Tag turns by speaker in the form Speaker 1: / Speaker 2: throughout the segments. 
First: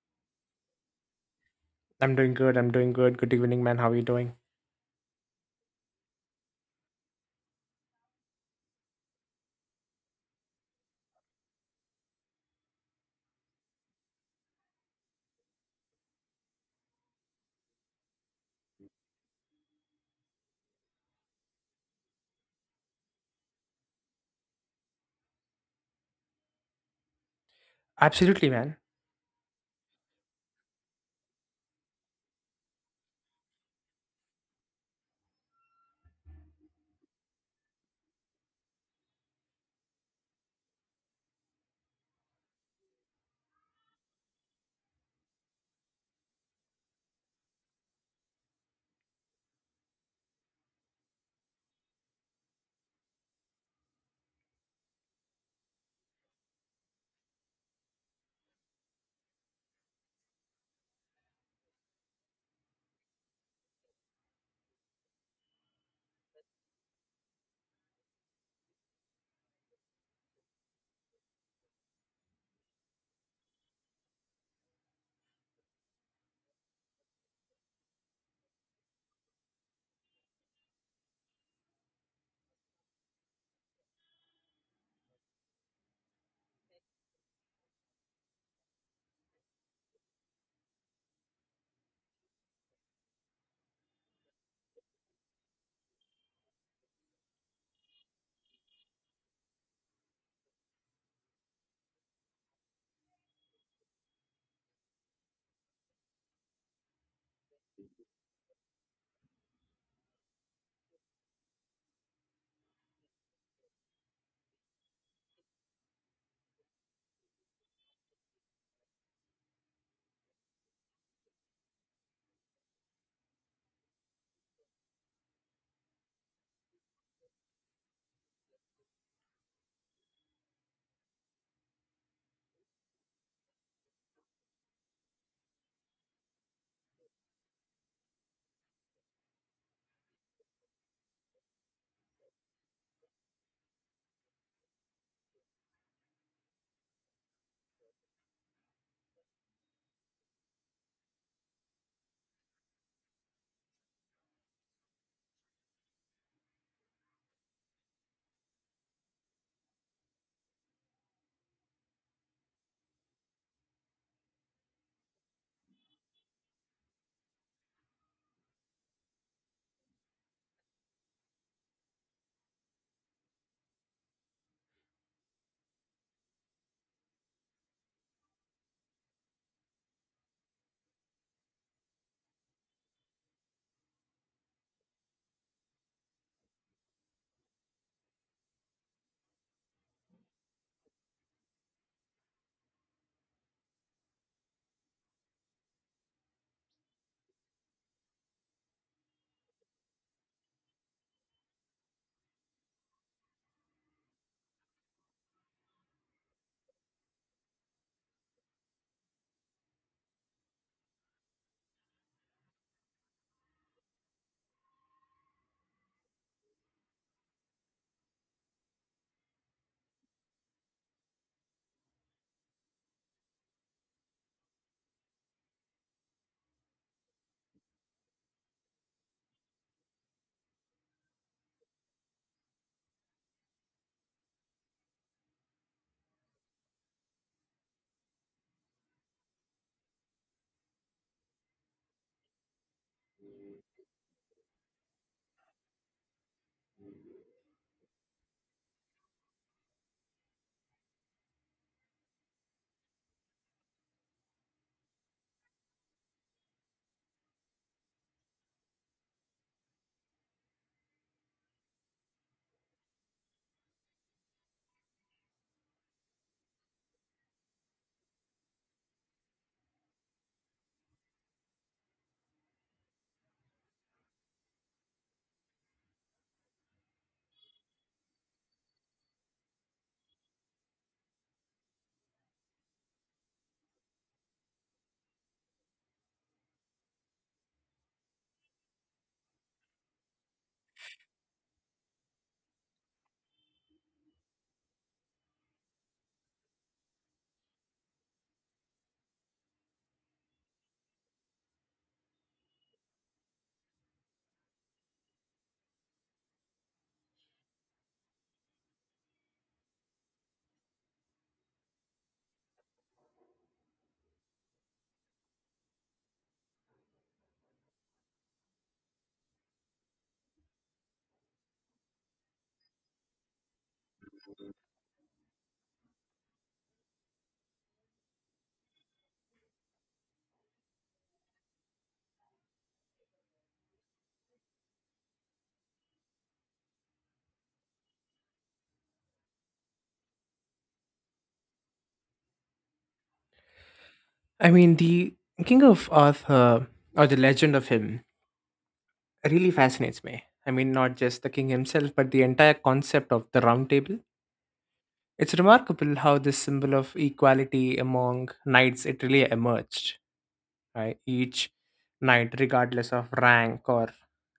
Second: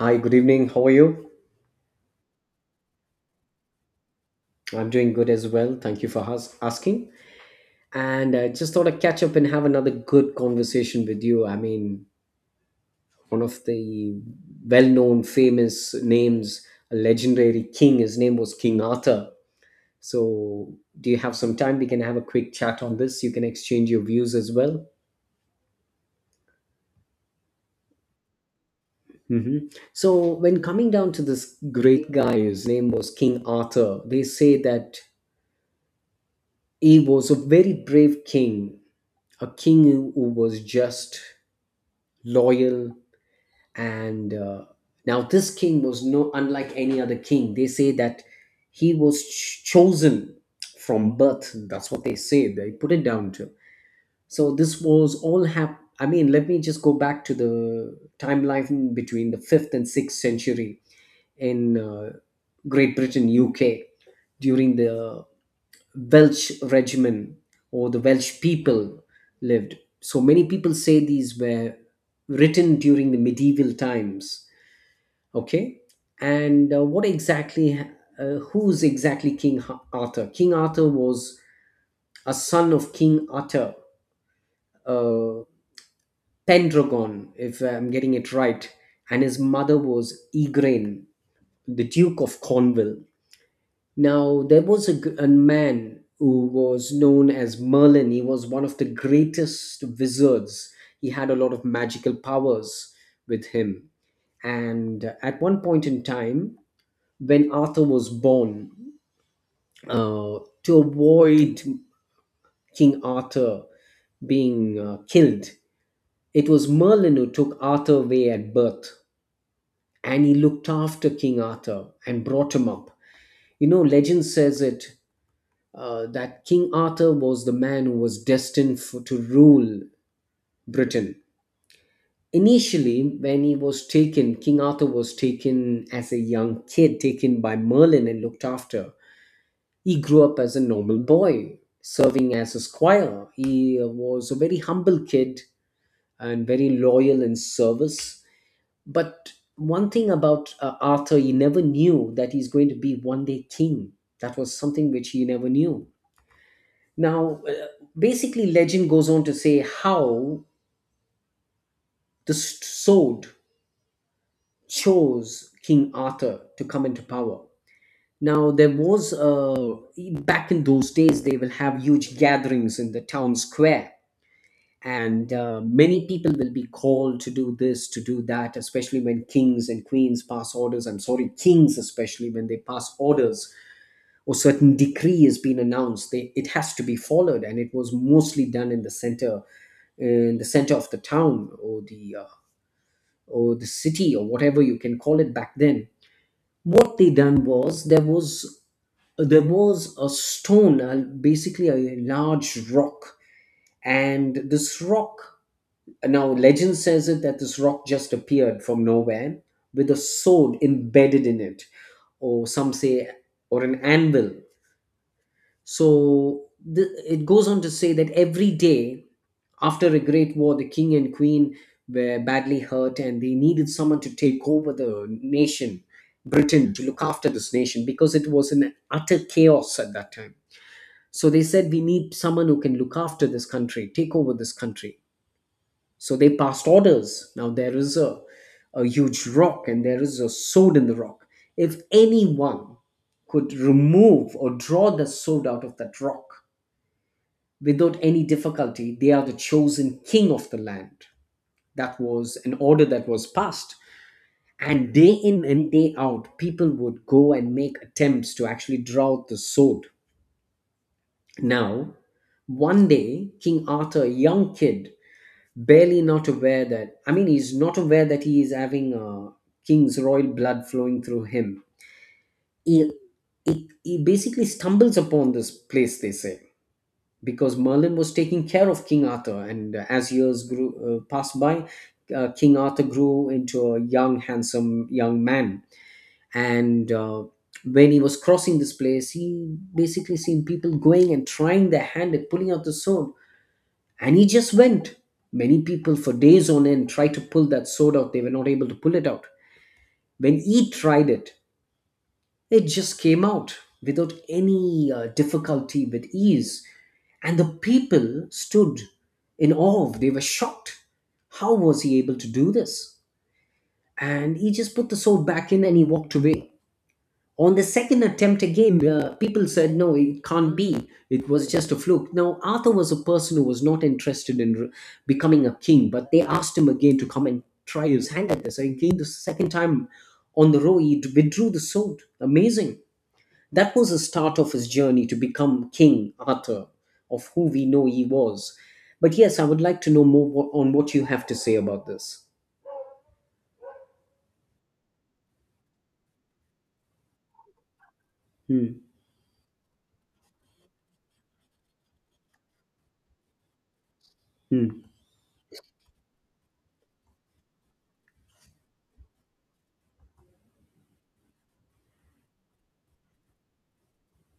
Speaker 1: Hi, good evening. How are you?
Speaker 2: I'm doing good. Good evening, man. How are you doing?
Speaker 1: I'm doing good as well. Thank you for asking. And I just thought I'd catch up and have another good conversation with you. One of the well known, famous names, a legendary king, his name was King Arthur. So, do you have some time? We can have a quick chat on this. You can exchange your views as well.
Speaker 2: Absolutely, man.
Speaker 1: hmm So, when coming down to this great guy, his name was King Arthur, they say that he was a very brave king, a king who was just loyal, and now this king was no unlike any other king. They say that he was chosen from birth. That's what they say they put it down to. So this was all let me just go back to the timeline between the 5th and 6th century in great britain uk during the Welsh regiment or the Welsh people lived. So many people say these were written during the medieval times. Okay, and what exactly? Who's exactly King Arthur? King Arthur was a son of King Arthur, uh, Pendragon, if I'm getting it right, and his mother was Igraine, the Duke of Cornwall. Now, there was a, a man who was known as Merlin. He was one of the greatest wizards. He had a lot of magical powers with him. And at one point in time, when Arthur was born, to avoid King Arthur being killed, it was Merlin who took Arthur away at birth. And he looked after King Arthur and brought him up. You know, legend says it, that King Arthur was the man who was destined for, to rule Britain. Initially, when he was taken, King Arthur was taken as a young kid, taken by Merlin and looked after. He grew up as a normal boy, serving as a squire. He was a very humble kid and very loyal in service. But one thing about Arthur, he never knew that he's going to be one day king. That was something which he never knew. Now, legend goes on to say how the sword chose King Arthur to come into power. Now, there was, back in those days, they will have huge gatherings in the town square, and many people will be called to do this, to do that, especially when kings and queens pass orders. I'm sorry, kings, especially when they pass orders or certain decree has been announced, they, it has to be followed, and it was mostly done in the center, in the center of the town or the city or whatever you can call it back then. What they done was, there was a stone, basically a large rock, and this rock, now legend says it that this rock just appeared from nowhere with a sword embedded in it, or some say, or an anvil. so the, it goes on to say that every day, after a great war, the king and queen were badly hurt and they needed someone to take over the nation, Britain, to look after this nation because it was in utter chaos at that time. So they said, we need someone who can look after this country, take over this country. So they passed orders. Now there is a huge rock and there is a sword in the rock. If anyone could remove or draw the sword out of that rock without any difficulty, they are the chosen king of the land. That was an order that was passed, and day in and day out people would go and make attempts to actually draw out the sword. Now one day King Arthur, a young kid, barely not aware, that I mean he's not aware that he is having a king's royal blood flowing through him, he, he basically stumbles upon this place, they say, because Merlin was taking care of King Arthur. And as years grew, passed by, King Arthur grew into a young, handsome young man. And when he was crossing this place, he basically seen people going and trying their hand at pulling out the sword, and he just went. Many people for days on end tried to pull that sword out; they were not able to pull it out. When he tried it, it just came out without any difficulty, with ease, and the people stood in awe. They were shocked. How was he able to do this? And he just put the sword back in and he walked away. On the second attempt again, the people said, no, it can't be. It was just a fluke. Now, Arthur was a person who was not interested in becoming a king, but they asked him again to come and try his hand at this. Again, the second time on the row, he withdrew the sword. Amazing. That was the start of his journey to become King Arthur, of who we know he was. But yes, I would like to know more on what you have to say about this.
Speaker 2: I mean, the King of Arthur or the legend of him
Speaker 1: Hmm.
Speaker 2: really fascinates me. I mean, not just the king himself, but the entire concept of the round table.
Speaker 1: Hmm.
Speaker 2: It's remarkable how this symbol of equality among knights it really emerged. Right? Each knight, regardless of rank or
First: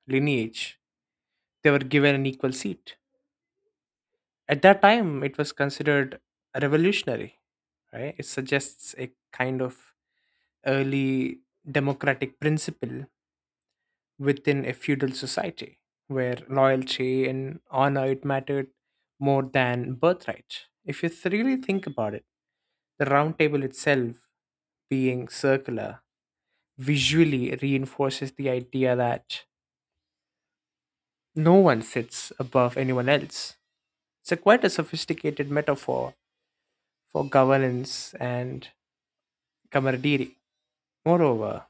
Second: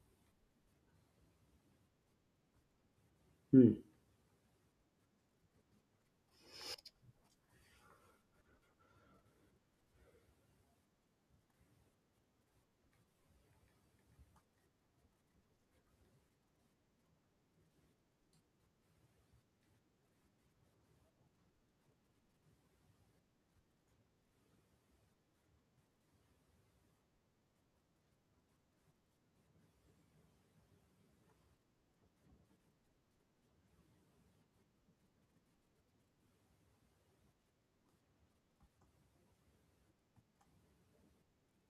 Speaker 2: lineage, they were given an equal seat.
Speaker 1: Hmm.
Speaker 2: At that time, it was considered revolutionary. Right? It suggests a kind of early democratic principle within a feudal society where loyalty and honor it mattered more than birthright. If you really think about it, the round table itself being circular visually reinforces the idea that no one sits above anyone else. It's a quite a sophisticated metaphor for governance and camaraderie. Moreover,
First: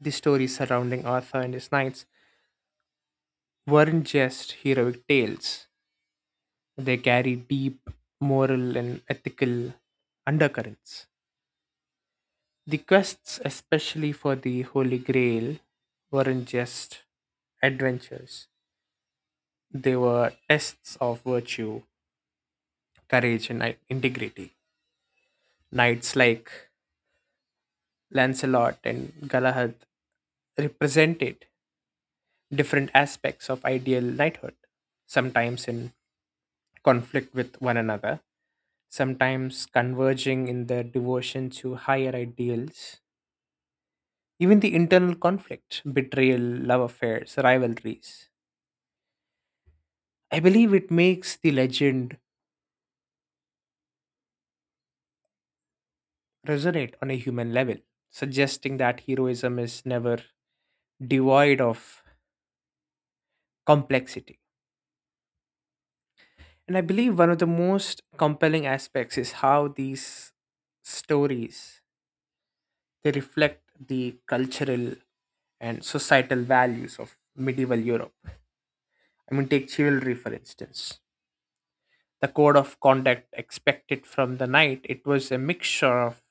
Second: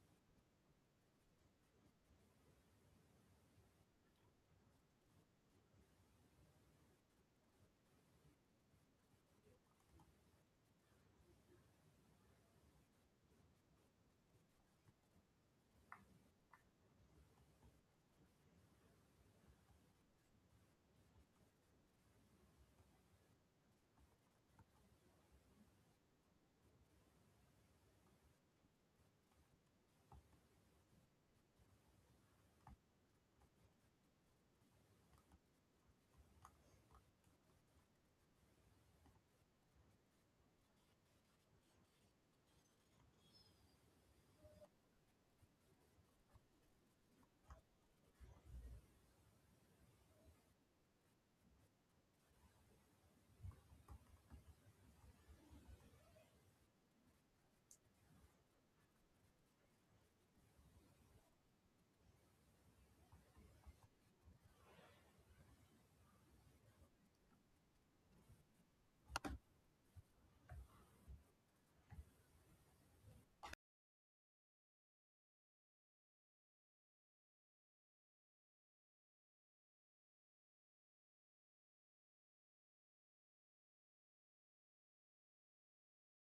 Speaker 2: the stories surrounding Arthur and his knights weren't just heroic tales. They carry deep moral and ethical undercurrents. The quests, especially for the Holy Grail, weren't just adventures, they were tests of virtue, courage, and integrity. Knights like Lancelot and Galahad represented different aspects of ideal knighthood, sometimes in conflict with one another, sometimes converging in their devotion to higher ideals. Even the internal conflict, betrayal, love affairs, rivalries. I believe it makes the legend resonate on a human level, suggesting that heroism is never devoid of complexity. And I believe one of the most compelling aspects is how these stories they reflect the cultural and societal values of medieval Europe. I mean, take chivalry for instance. The code of conduct expected from the knight it was a mixture of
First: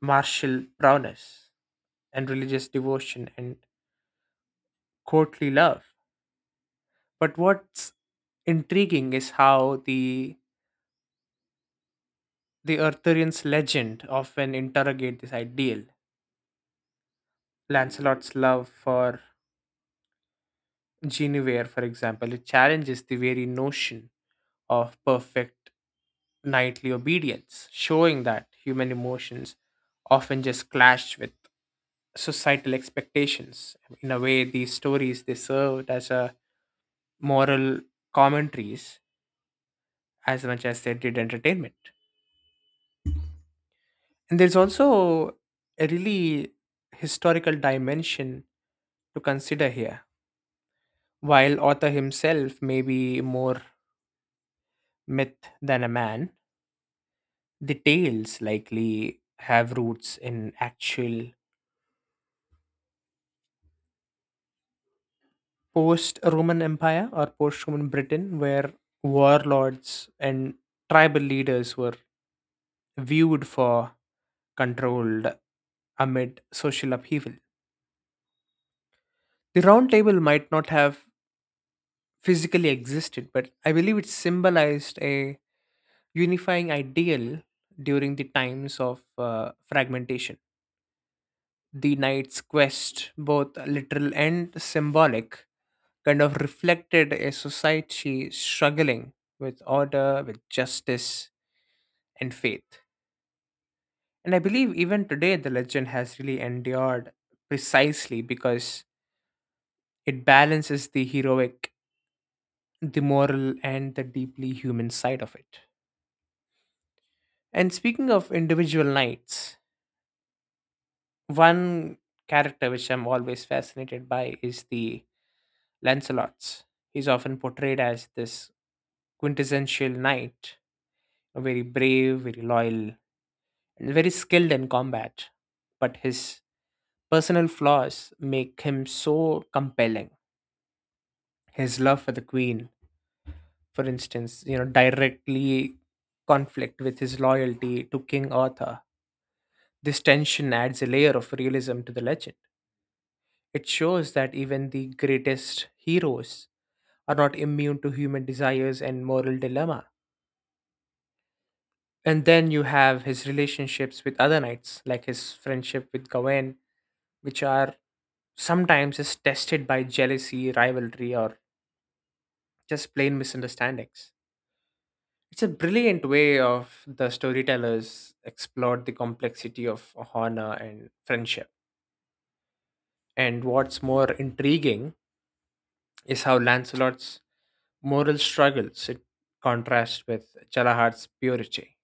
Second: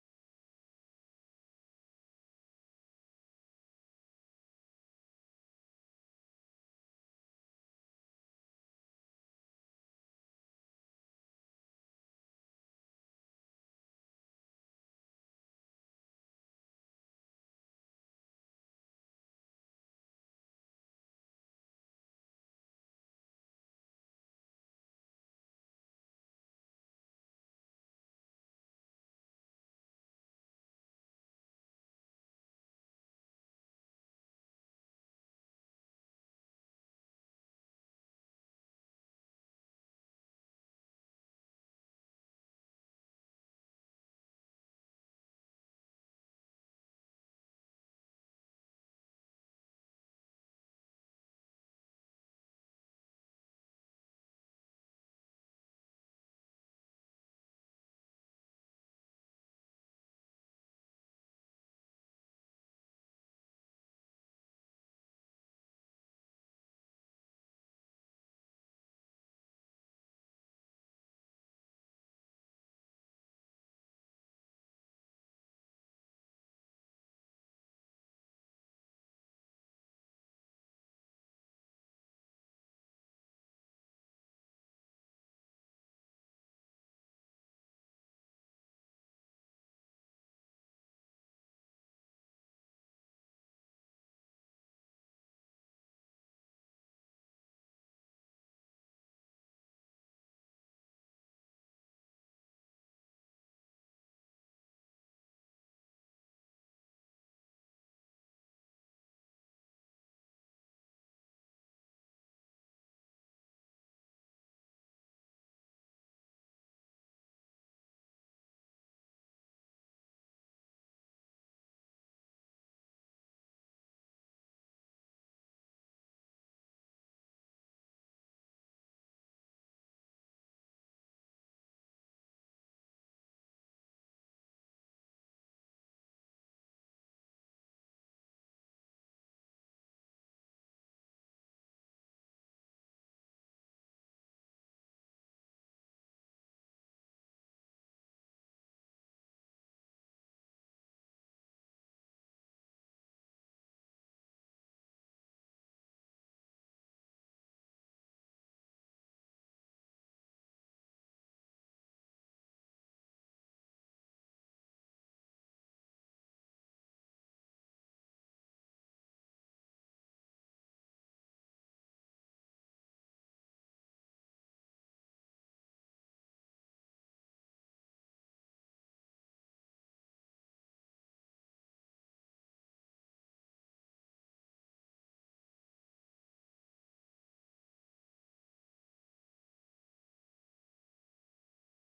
Speaker 2: martial prowess and religious devotion and courtly love. But what's intriguing is how the Arthurian's legend often interrogate this ideal. Lancelot's love for Guinevere, for example, it challenges the very notion of perfect knightly obedience, showing that human emotions often just clash with societal expectations. In a way, these stories they served as a moral commentaries as much as they did entertainment. And there's also a really historical dimension to consider here. While author himself may be more myth than a man, the tales likely have roots in actual post Roman Empire or post Roman Britain, where warlords and tribal leaders were viewed for controlled amid social upheaval. The round table might not have physically existed, but I believe it symbolized a unifying ideal during the times of fragmentation. The knight's quest, both literal and symbolic, kind of reflected a society struggling with order, with justice, and faith. And I believe even today the legend has really endured precisely because it balances the heroic, the moral, and the deeply human side of it. And speaking of individual knights, one character which I'm always fascinated by is the Lancelots. He's often portrayed as this quintessential knight, a very brave, very loyal, and very skilled in combat. But his personal flaws make him so compelling. His love for the queen, for instance, you know, directly conflict with his loyalty to King Arthur. This tension adds a layer of realism to the legend. It shows that even the greatest heroes are not immune to human desires and moral dilemma. And then you have his relationships with other knights, like his friendship with Gawain, which are sometimes is tested by jealousy, rivalry, or just plain misunderstandings. It's a brilliant way of the storytellers explored the complexity of honor and friendship. And what's more intriguing is how Lancelot's moral struggles it contrasts with Chalahat's purity.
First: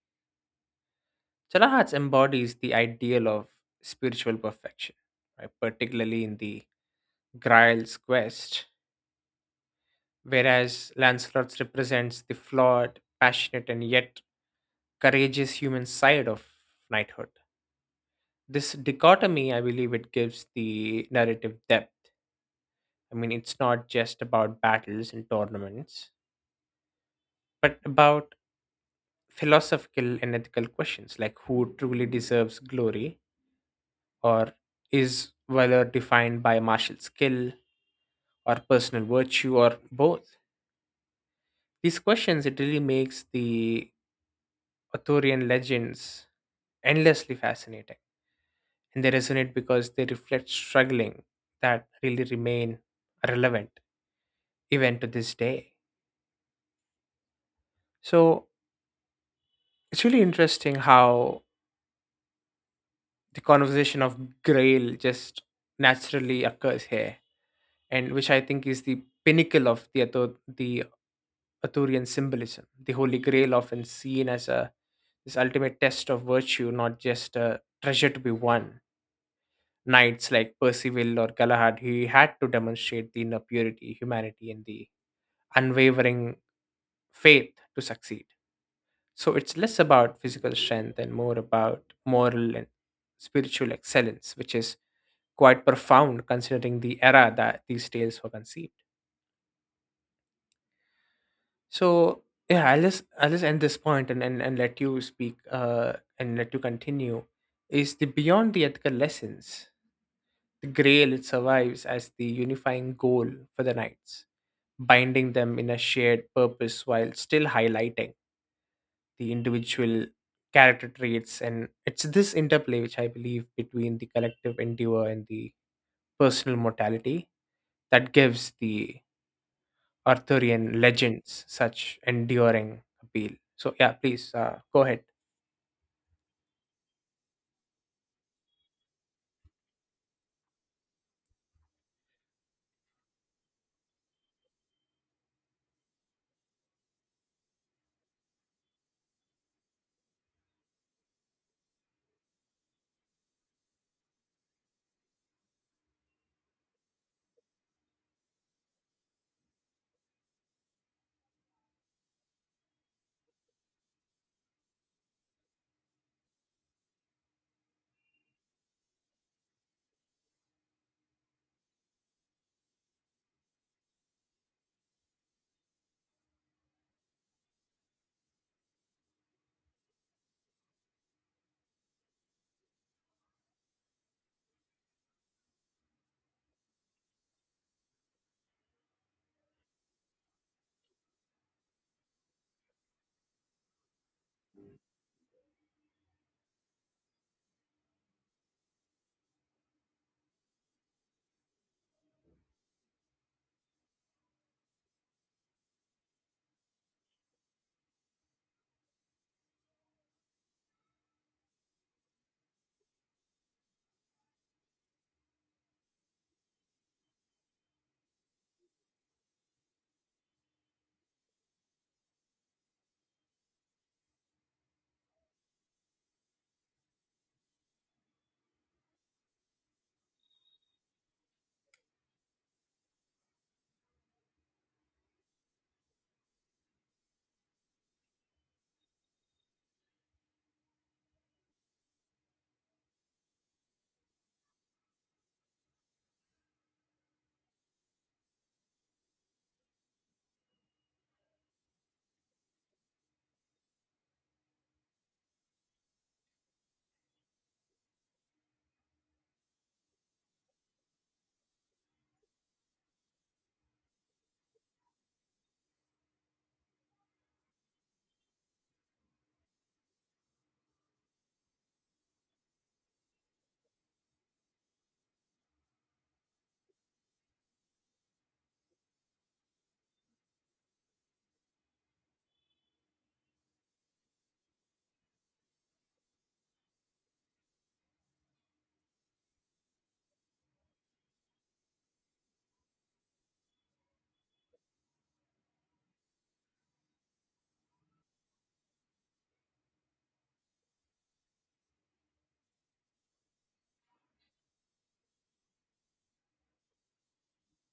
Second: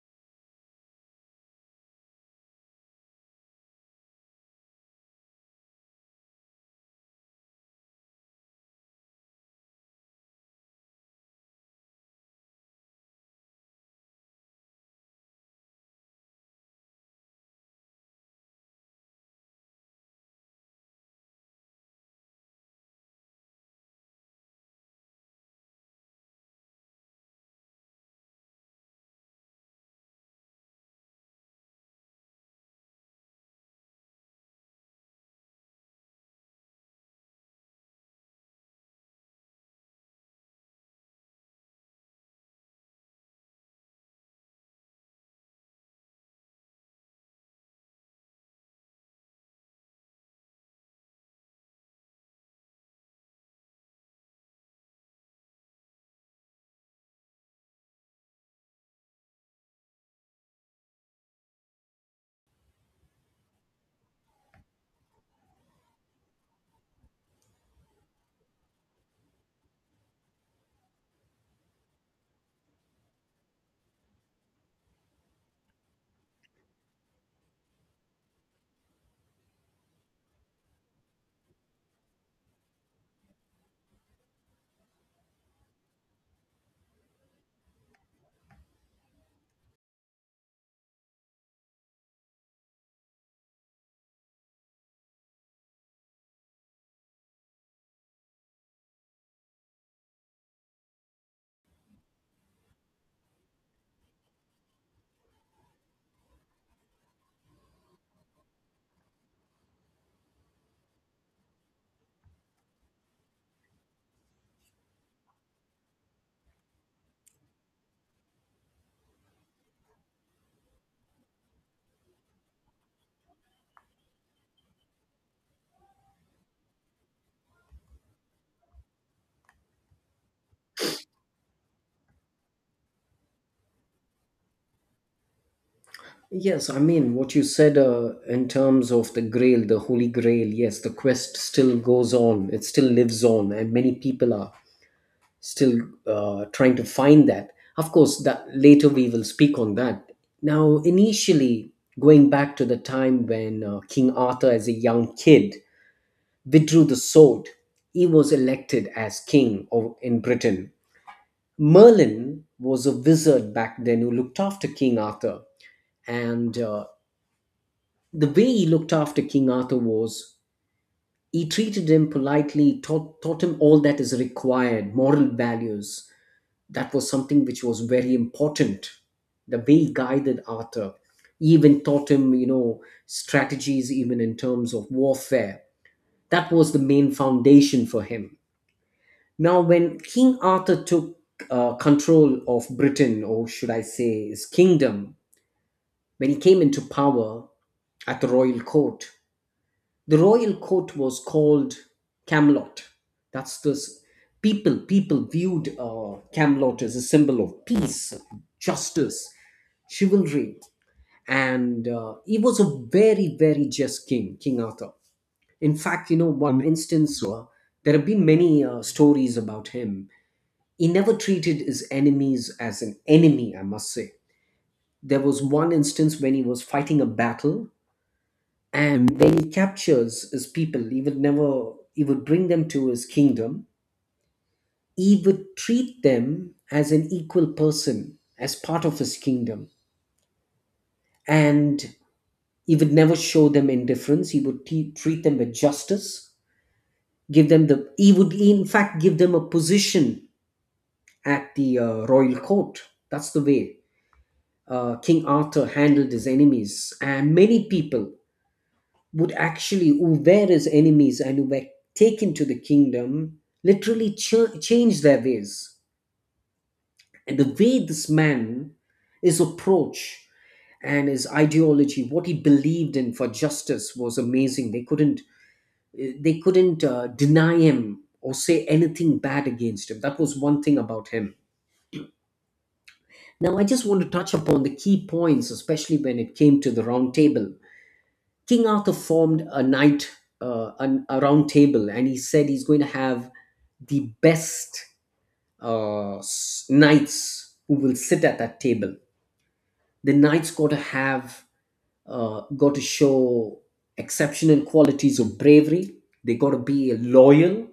Speaker 2: Chalahat's embodies the ideal of spiritual perfection, right? Particularly in the Grail's quest, whereas Lancelot's represents the flawed, passionate, and yet courageous human side of knighthood. This dichotomy, I believe, it gives the narrative depth. I mean, it's not just about battles and tournaments, but about philosophical and ethical questions like who truly deserves glory, or is valor defined by martial skill or personal virtue or both. These questions it really makes the Arthurian legends endlessly fascinating, and they resonate because they reflect struggling that really remain relevant even to this day. So it's really interesting how the conversation of grail just naturally occurs here, and which I think is the pinnacle of the the Arthurian symbolism, the holy grail often seen as a this ultimate test of virtue, not just a treasure to be won. Knights like Percival or Galahad, he had to demonstrate the inner purity, humanity, and the unwavering faith to succeed. So it's less about physical strength and more about moral and spiritual excellence, which is quite profound considering the era that these tales were conceived. So yeah, I'll just end this point and and let you speak, and let you continue. Is the beyond the ethical lessons, the grail it survives as the unifying goal for the knights, binding them in a shared purpose while still highlighting the individual character traits, and it's this interplay which I believe between the collective endeavor and the personal mortality that gives the Arthurian legends such enduring appeal? So yeah, please go ahead.
Speaker 1: Yes, I mean, what you said, in terms of the Grail, the Holy Grail, yes, the quest still goes on, it still lives on, and many people are still trying to find that. Of course, that later we will speak on that. Now, initially, going back to the time when King Arthur, as a young kid, withdrew the sword, he was elected as king of, in Britain. Merlin was a wizard back then who looked after King Arthur. And the way he looked after King Arthur was he treated him politely, taught him all that is required, moral values. That was something which was very important. The way he guided Arthur, he even taught him, you know, strategies even in terms of warfare. That was the main foundation for him. Now, when King Arthur took control of Britain, or should I say his kingdom, when he came into power at the royal court was called Camelot. That's this, people viewed Camelot as a symbol of peace, justice, chivalry. And he was a very, very just king, King Arthur. In fact, you know, one instance, there have been many stories about him. He never treated his enemies as an enemy, I must say. There was one instance when he was fighting a battle, and when he captures his people, he would never, he would bring them to his kingdom. He would treat them as an equal person, as part of his kingdom. And he would never show them indifference. He would treat them with justice, he would in fact give them a position at the royal court. That's the way King Arthur handled his enemies, and many people would actually, who were his enemies and who were taken to the kingdom, literally change their ways. And the way this man, his approach and his ideology, what he believed in for justice, was amazing. They couldn't deny him or say anything bad against him. That was one thing about him. Now, I just want to touch upon the key points, especially when it came to the round table. King Arthur formed a night, a round table, and he said he's going to have the best uh, knights who will sit at that table. The knights got to have, got to show exceptional qualities of bravery. They got to be loyal,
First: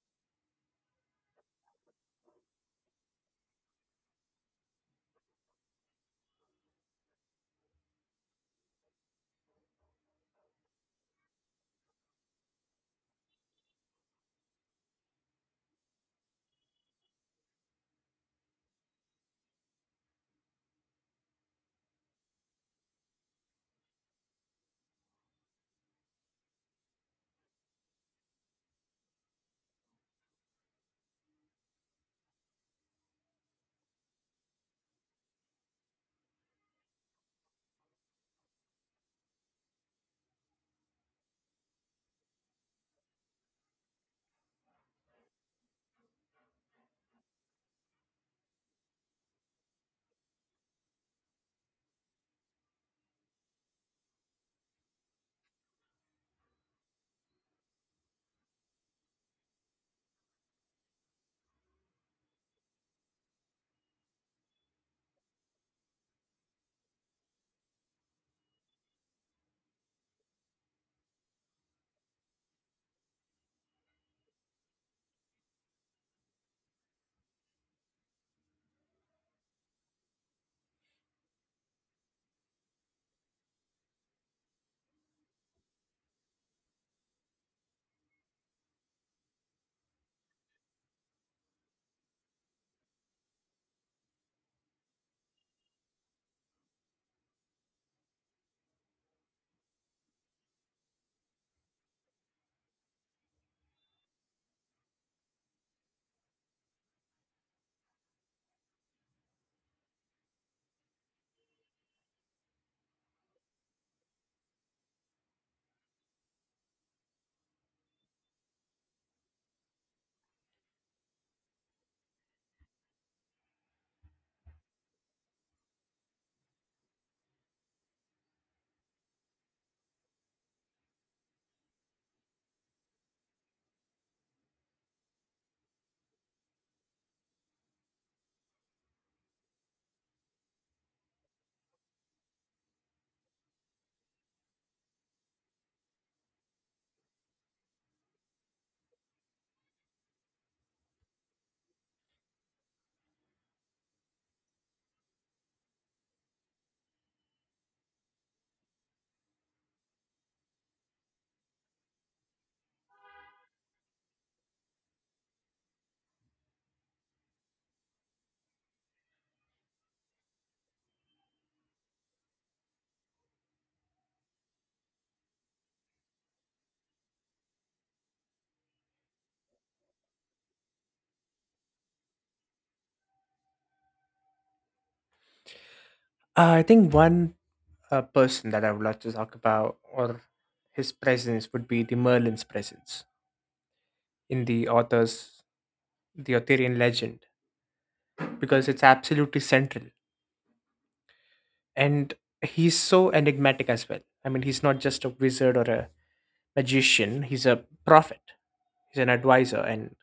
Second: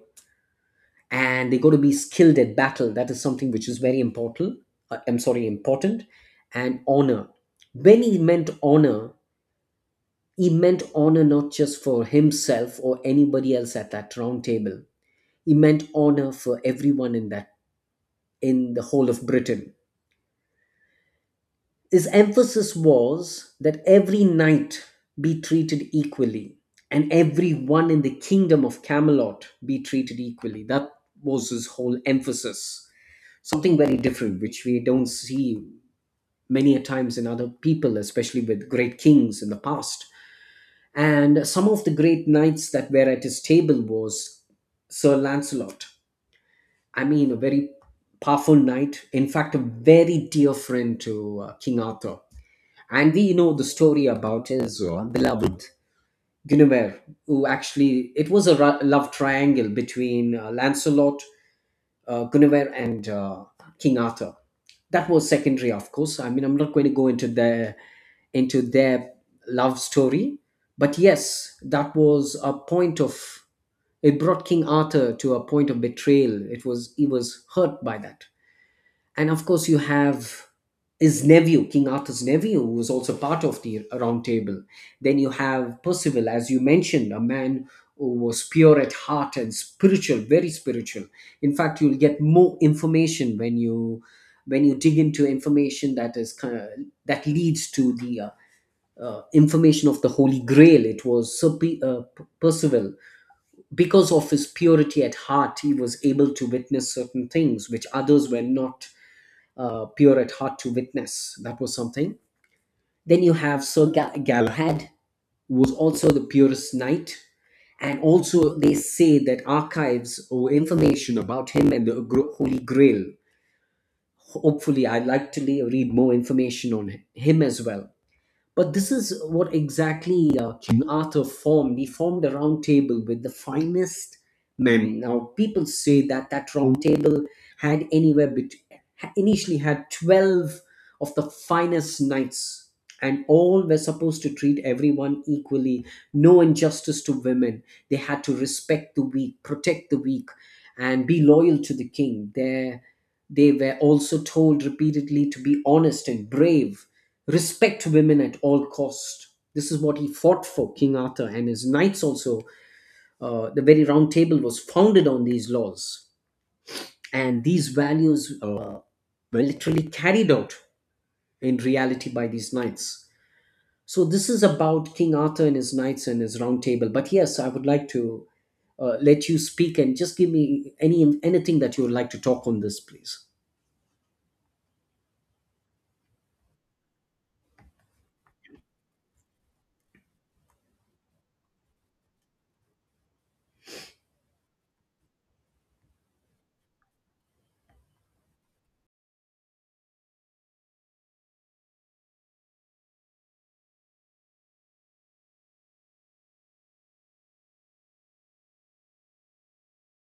Speaker 1: and they got to be skilled at battle. That is something which is very important. Important, and honor. When he meant honor, he meant honor not just for himself or anybody else at that round table. He meant honor for everyone in that, in the whole of Britain. His emphasis was that every knight be treated equally and everyone in the kingdom of Camelot be treated equally. That was his whole emphasis. Something very different, which we don't see many a times in other people, especially with great kings in the past. And some of the great knights that were at his table was Sir Lancelot. I mean, a very powerful knight. In fact, a very dear friend to King Arthur. And we know the story about his beloved Guinevere, who actually it was a love triangle between Lancelot, Guinevere, and King Arthur. That was secondary, of course. I mean, I'm not going to go into the, into their love story. But yes, that was a point of, it brought King Arthur to a point of betrayal. It was, he was hurt by that. And of course you have his nephew, King Arthur's nephew, who was also part of the round table. Then you have Percival, as you mentioned, a man who was pure at heart and spiritual, very spiritual. In fact, you'll get more information when you dig into information that is kind of, that leads to the information of the Holy Grail. It was Sir Percival. Because of his purity at heart, he was able to witness certain things which others were not pure at heart to witness. That was something. Then you have Sir Galahad, who was also the purest knight. And also, they say that archives or information about him and the Holy Grail. Hopefully, I'd like to read more information on him as well. But this is what exactly King Arthur formed. He formed a round table with the finest men. Now, people say that that round table had anywhere between, initially had 12 of the finest knights, and all were supposed to treat everyone equally, no injustice to women. They had to respect the weak, protect the weak, and be loyal to the king. Their they were also told repeatedly to be honest and brave, respect women at all cost. This is what he fought for, King Arthur and his knights. Also, the very round table was founded on these laws and these values, were literally carried out in reality by these knights. So this is about King Arthur and his knights and his round table. But yes, I would like to let you speak and just give me anything that you would like to talk on this, please.
Speaker 2: I think one person that I would like to talk about, or his presence, would be the Merlin's presence in the author's the Arthurian legend, because it's absolutely central, and he's so enigmatic as well. I mean, he's not just a wizard or a magician, he's a prophet, he's an advisor, and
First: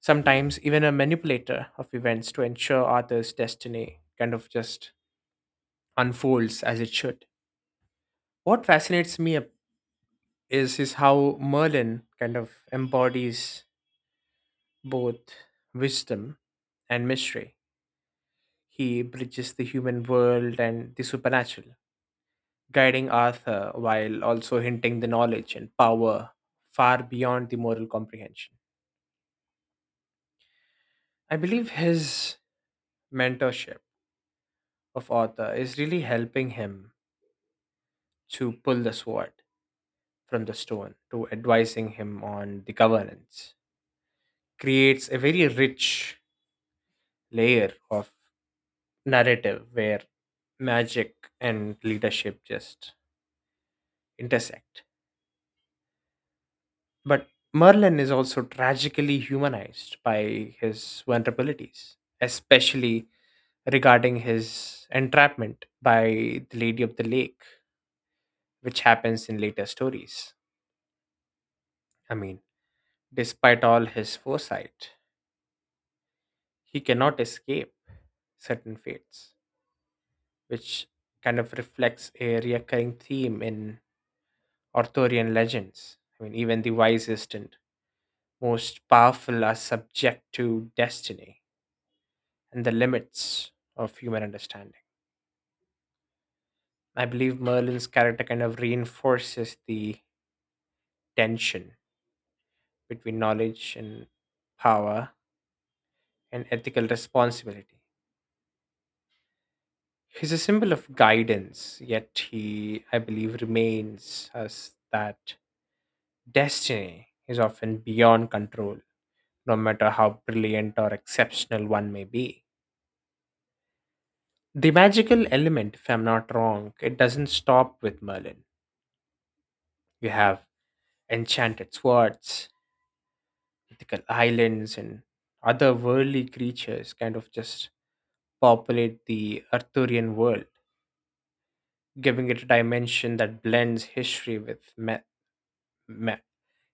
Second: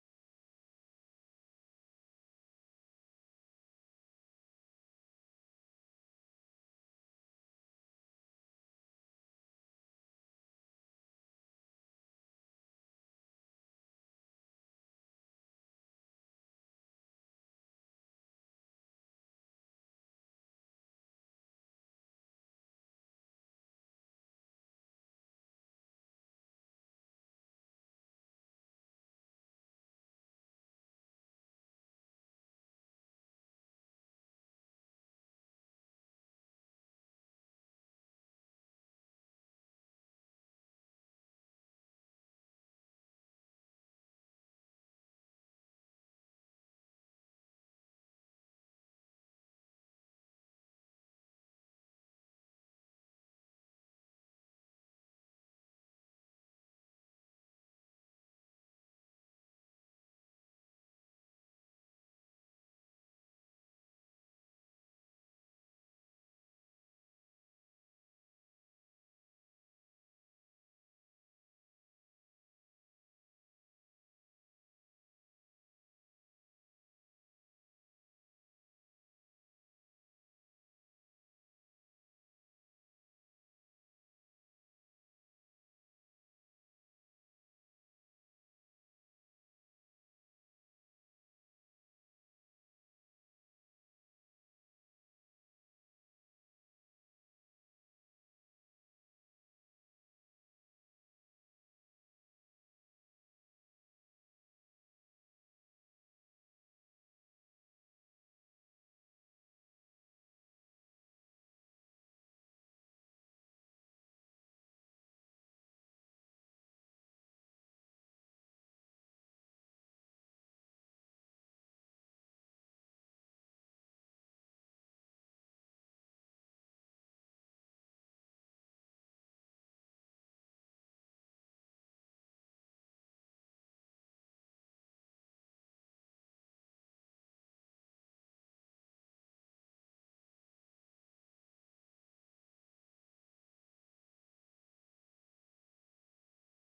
Speaker 2: sometimes even a manipulator of events to ensure Arthur's destiny kind of just unfolds as it should. What fascinates me is how Merlin kind of embodies both wisdom and mystery. He bridges the human world and the supernatural, guiding Arthur while also hinting the knowledge and power far beyond the moral comprehension. I believe his mentorship of Arthur is really helping him to pull the sword from the stone to advising him on the governance creates a very rich layer of narrative where magic and leadership just intersect. But Merlin is also tragically humanized by his vulnerabilities, especially regarding his entrapment by the Lady of the Lake, which happens in later stories. I mean, despite all his foresight, he cannot escape certain fates, which kind of reflects a recurring theme in Arthurian legends. I mean, even the wisest and most powerful are subject to destiny and the limits of human understanding. I believe Merlin's character kind of reinforces the tension between knowledge and power and ethical responsibility. He's a symbol of guidance, yet he, I believe, remains as that destiny is often beyond control, no matter how brilliant or exceptional one may be. The magical element, if I'm not wrong, it doesn't stop with Merlin. You have enchanted swords, mythical islands, and other worldly creatures kind of just populate the Arthurian world, giving it a dimension that blends history with ma-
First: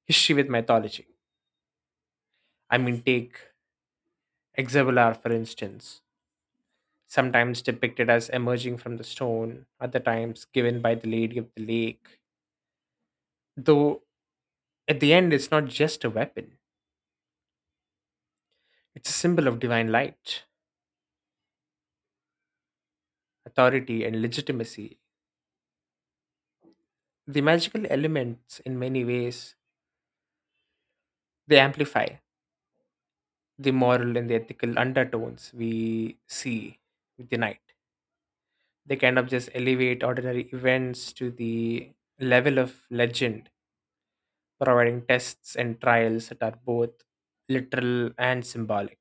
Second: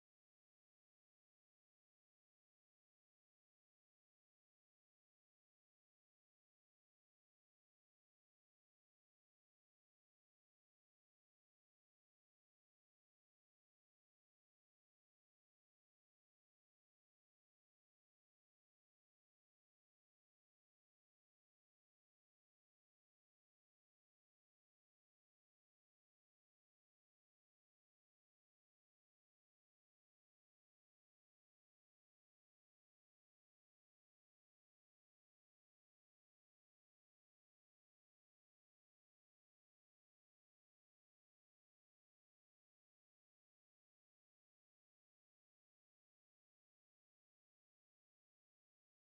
Speaker 2: history with mythology. I mean, take Exavelar for instance, sometimes depicted as emerging from the stone, other times given by the Lady of the Lake. Though at the end, it's not just a weapon. It's a symbol of divine light, authority, and legitimacy. The magical elements, in many ways, they amplify the moral and the ethical undertones we see with the night. They kind of just elevate ordinary events to the level of legend, providing tests and trials that are both literal and symbolic.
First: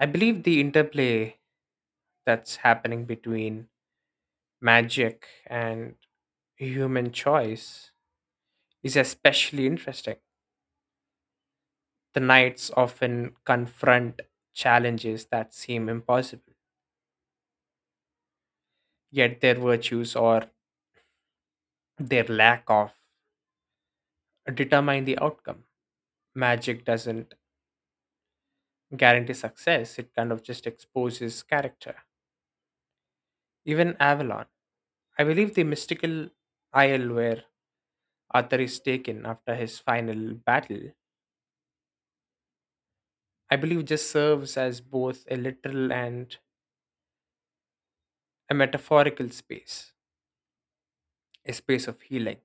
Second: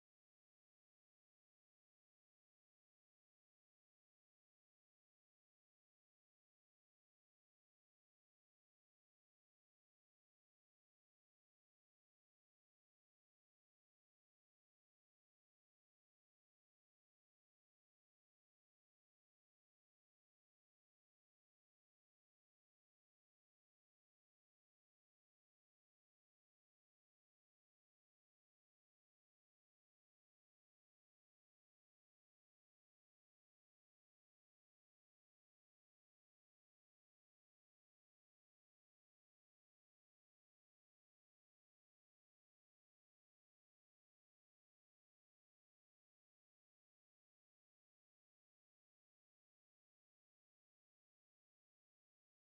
Speaker 2: I believe the interplay that's happening between magic and human choice is especially interesting. The knights often confront challenges that seem impossible, yet their virtues, or their lack of, determine the outcome. Magic doesn't guarantee success, it kind of just exposes character. Even Avalon. I believe the mystical isle where Arthur is taken after his final battle, I believe, just serves as both a literal and a metaphorical space, a space of healing,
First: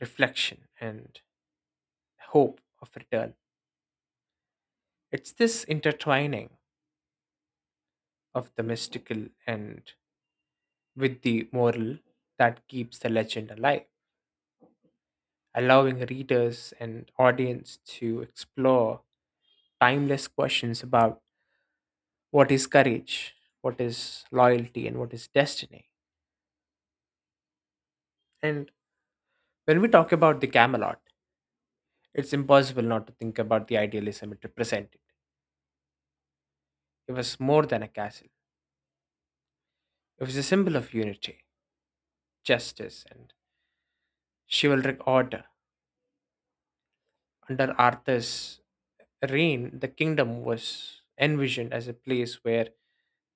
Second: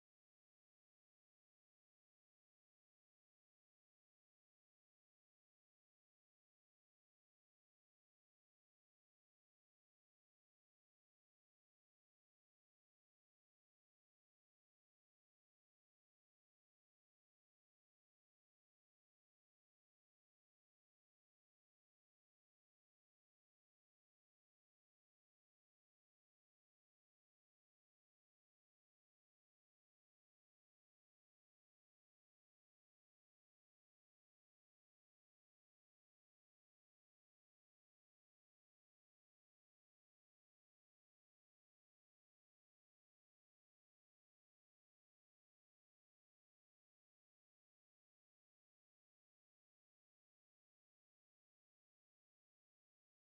Speaker 2: reflection, and hope of return. It's this intertwining of the mystical and with the moral that keeps the legend alive, allowing readers and audience to explore timeless questions about what is courage, what is loyalty, and what is destiny. And when we talk about the Camelot, it's impossible not to think about the idealism it represented. It was more than a castle, it was a symbol of unity, justice, and chivalric order. Under Arthur's reign, the kingdom was envisioned as a place where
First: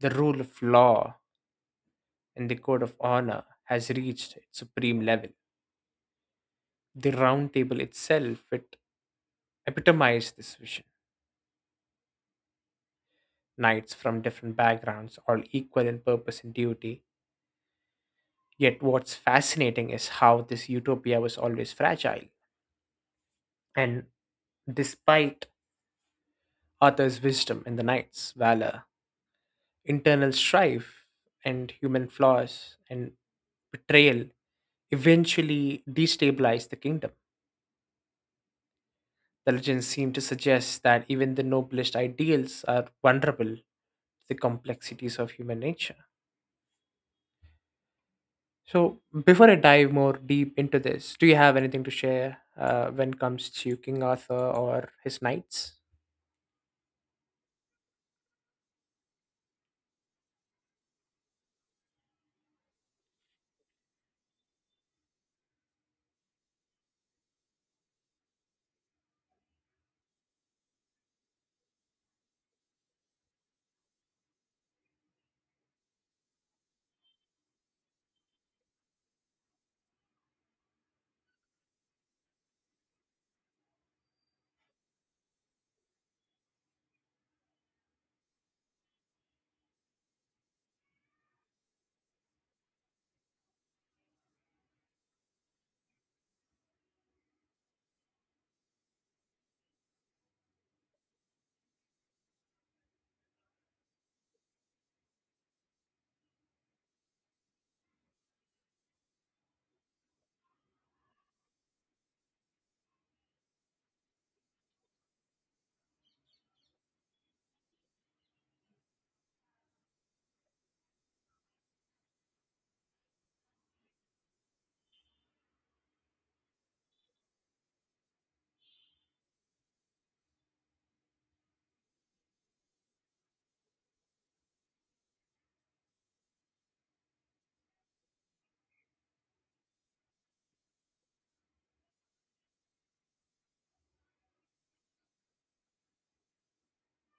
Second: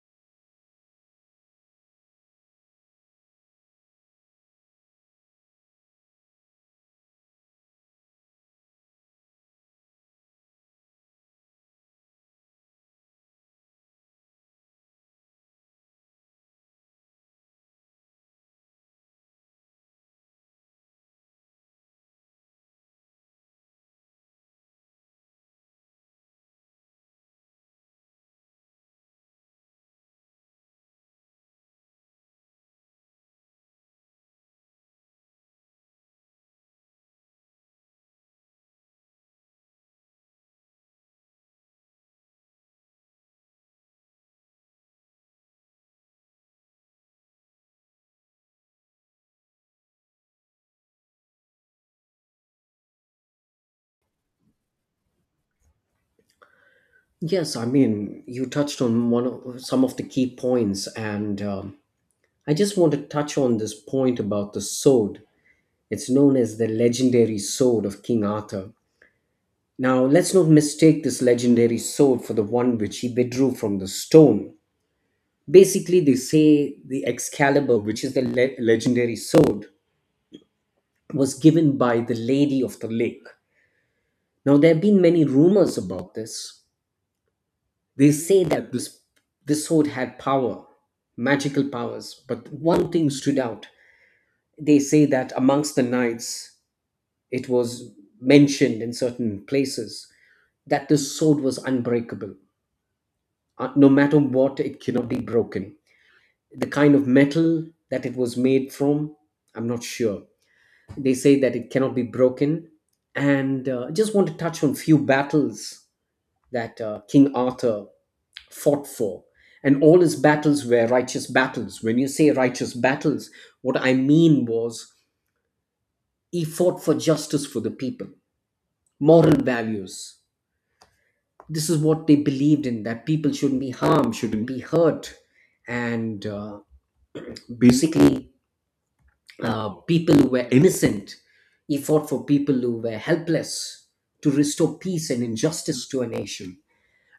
Speaker 2: the rule of law and the code of honor has reached its supreme level. The round table itself it epitomized this vision. Knights from different backgrounds, all equal in purpose and duty. Yet what's fascinating is how this utopia was always fragile. And despite Arthur's wisdom and the knight's valor, internal strife and human flaws and betrayal eventually destabilized the kingdom. The legends seem to suggest that even the noblest ideals are vulnerable to the complexities of human nature. So, before I dive more deep into this, do you have anything to share when it comes to King Arthur or his knights?
Speaker 1: Yes, I mean, you touched on one of some of the key points, and I just want to touch on this point about the sword. It's known as the legendary sword of King Arthur. Now, let's not mistake this legendary sword for the one which he withdrew from the stone. Basically, they say the Excalibur, which is the legendary sword, was given by the Lady of the Lake. Now, there have been many rumors about this. They say that this sword had power, magical powers, but one thing stood out. They say that amongst the knights, it was mentioned in certain places that this sword was unbreakable. No matter what, it cannot be broken. The kind of metal that it was made from, I'm not sure. They say that it cannot be broken. And I just want to touch on a few battles that King Arthur fought for. And all his battles were righteous battles. When you say righteous battles, what I mean was he fought for justice for the people, moral values. This is what they believed in, that people shouldn't be harmed, shouldn't be hurt, and basically people who were innocent, he fought for people who were helpless, to restore peace and injustice to a nation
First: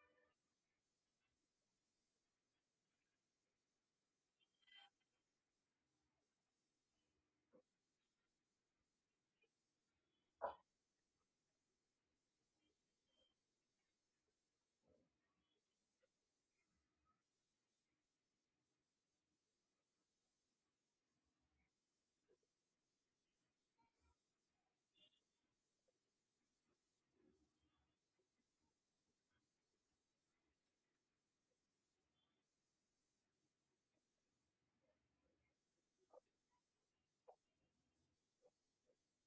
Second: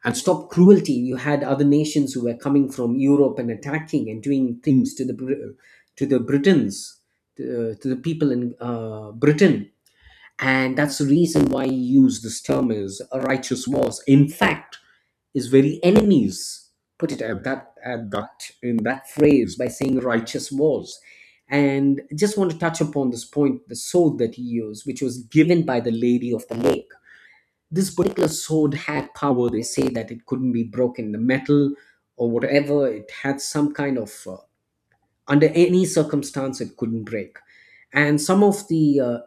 Speaker 1: and stop cruelty. You had other nations who were coming from Europe and attacking and doing things to the to the britons, to the people in Britain. And that's the reason why he used this term as a righteous wars. In fact, his very enemies put it at that phrase by saying righteous wars. And just want to touch upon this point, the sword that he used, which was given by the Lady of the Lake. This particular sword had power. They say that it couldn't be broken. The metal or whatever, it had some kind of, under any circumstance, it couldn't break. And some of the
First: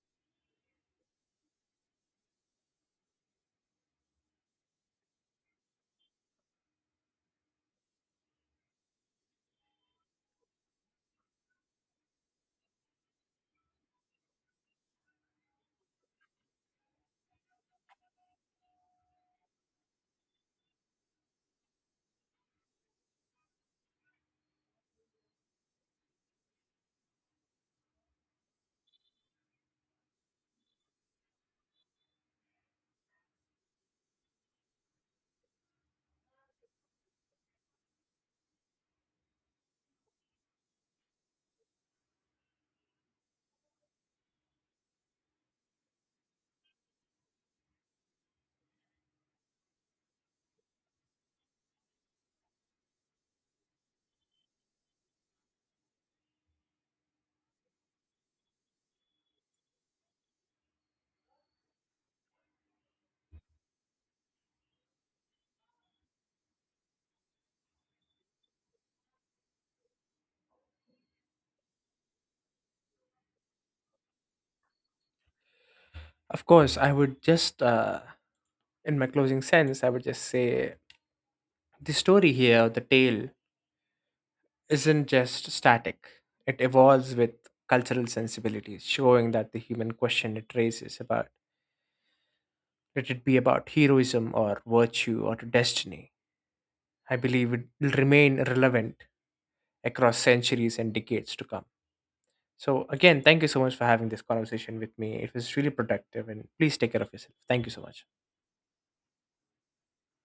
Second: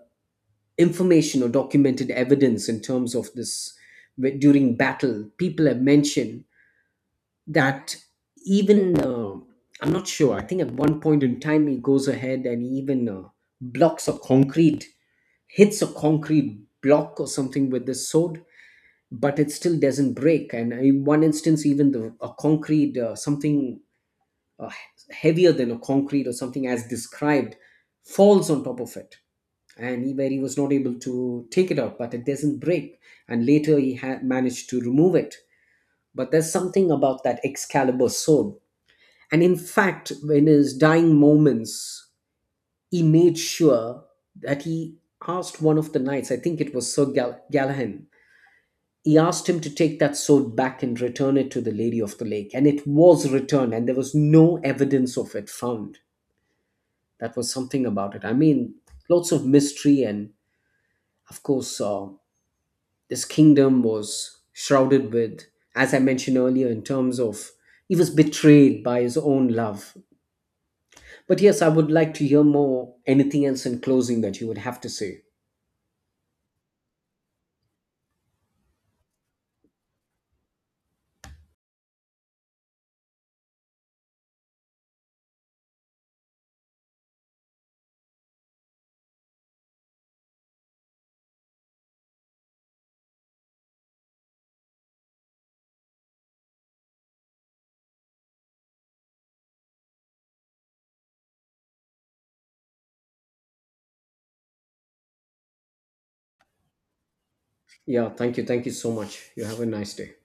Speaker 1: information or documented evidence in terms of this during battle, people have mentioned that even I'm not sure. I think at one point in time he goes ahead and even blocks a hits a concrete block or something with this sword, but it still doesn't break. And in one instance, even the a concrete something, uh, heavier than a concrete or something as described, falls on top of it. And where he was not able to take it out, but it doesn't break. And later he had managed to remove it. But there's something about that Excalibur sword. And in fact, in his dying moments, he made sure that he asked one of the knights, I think it was Sir Galahad, he asked him to take that sword back and return it to the Lady of the Lake. And it was returned, and there was no evidence of it found. That was something about it. I mean, lots of mystery, and of course, this kingdom was shrouded with, as I mentioned earlier, in terms of he was betrayed by his own love. But yes, I would like to hear more, anything else in closing that you would have to say.
Speaker 2: Of course, I would just, in my closing sense, I would just say the story here, the tale isn't just static, it evolves with cultural sensibilities, showing that the human question it raises about, let it be about heroism or virtue or destiny, I believe it will remain relevant across centuries and decades to come. So, again, thank you so much for having this conversation with me. It was really productive, and please take care of yourself. Thank you so much.
Speaker 1: Yeah, thank you. Thank you so much. You have a nice day.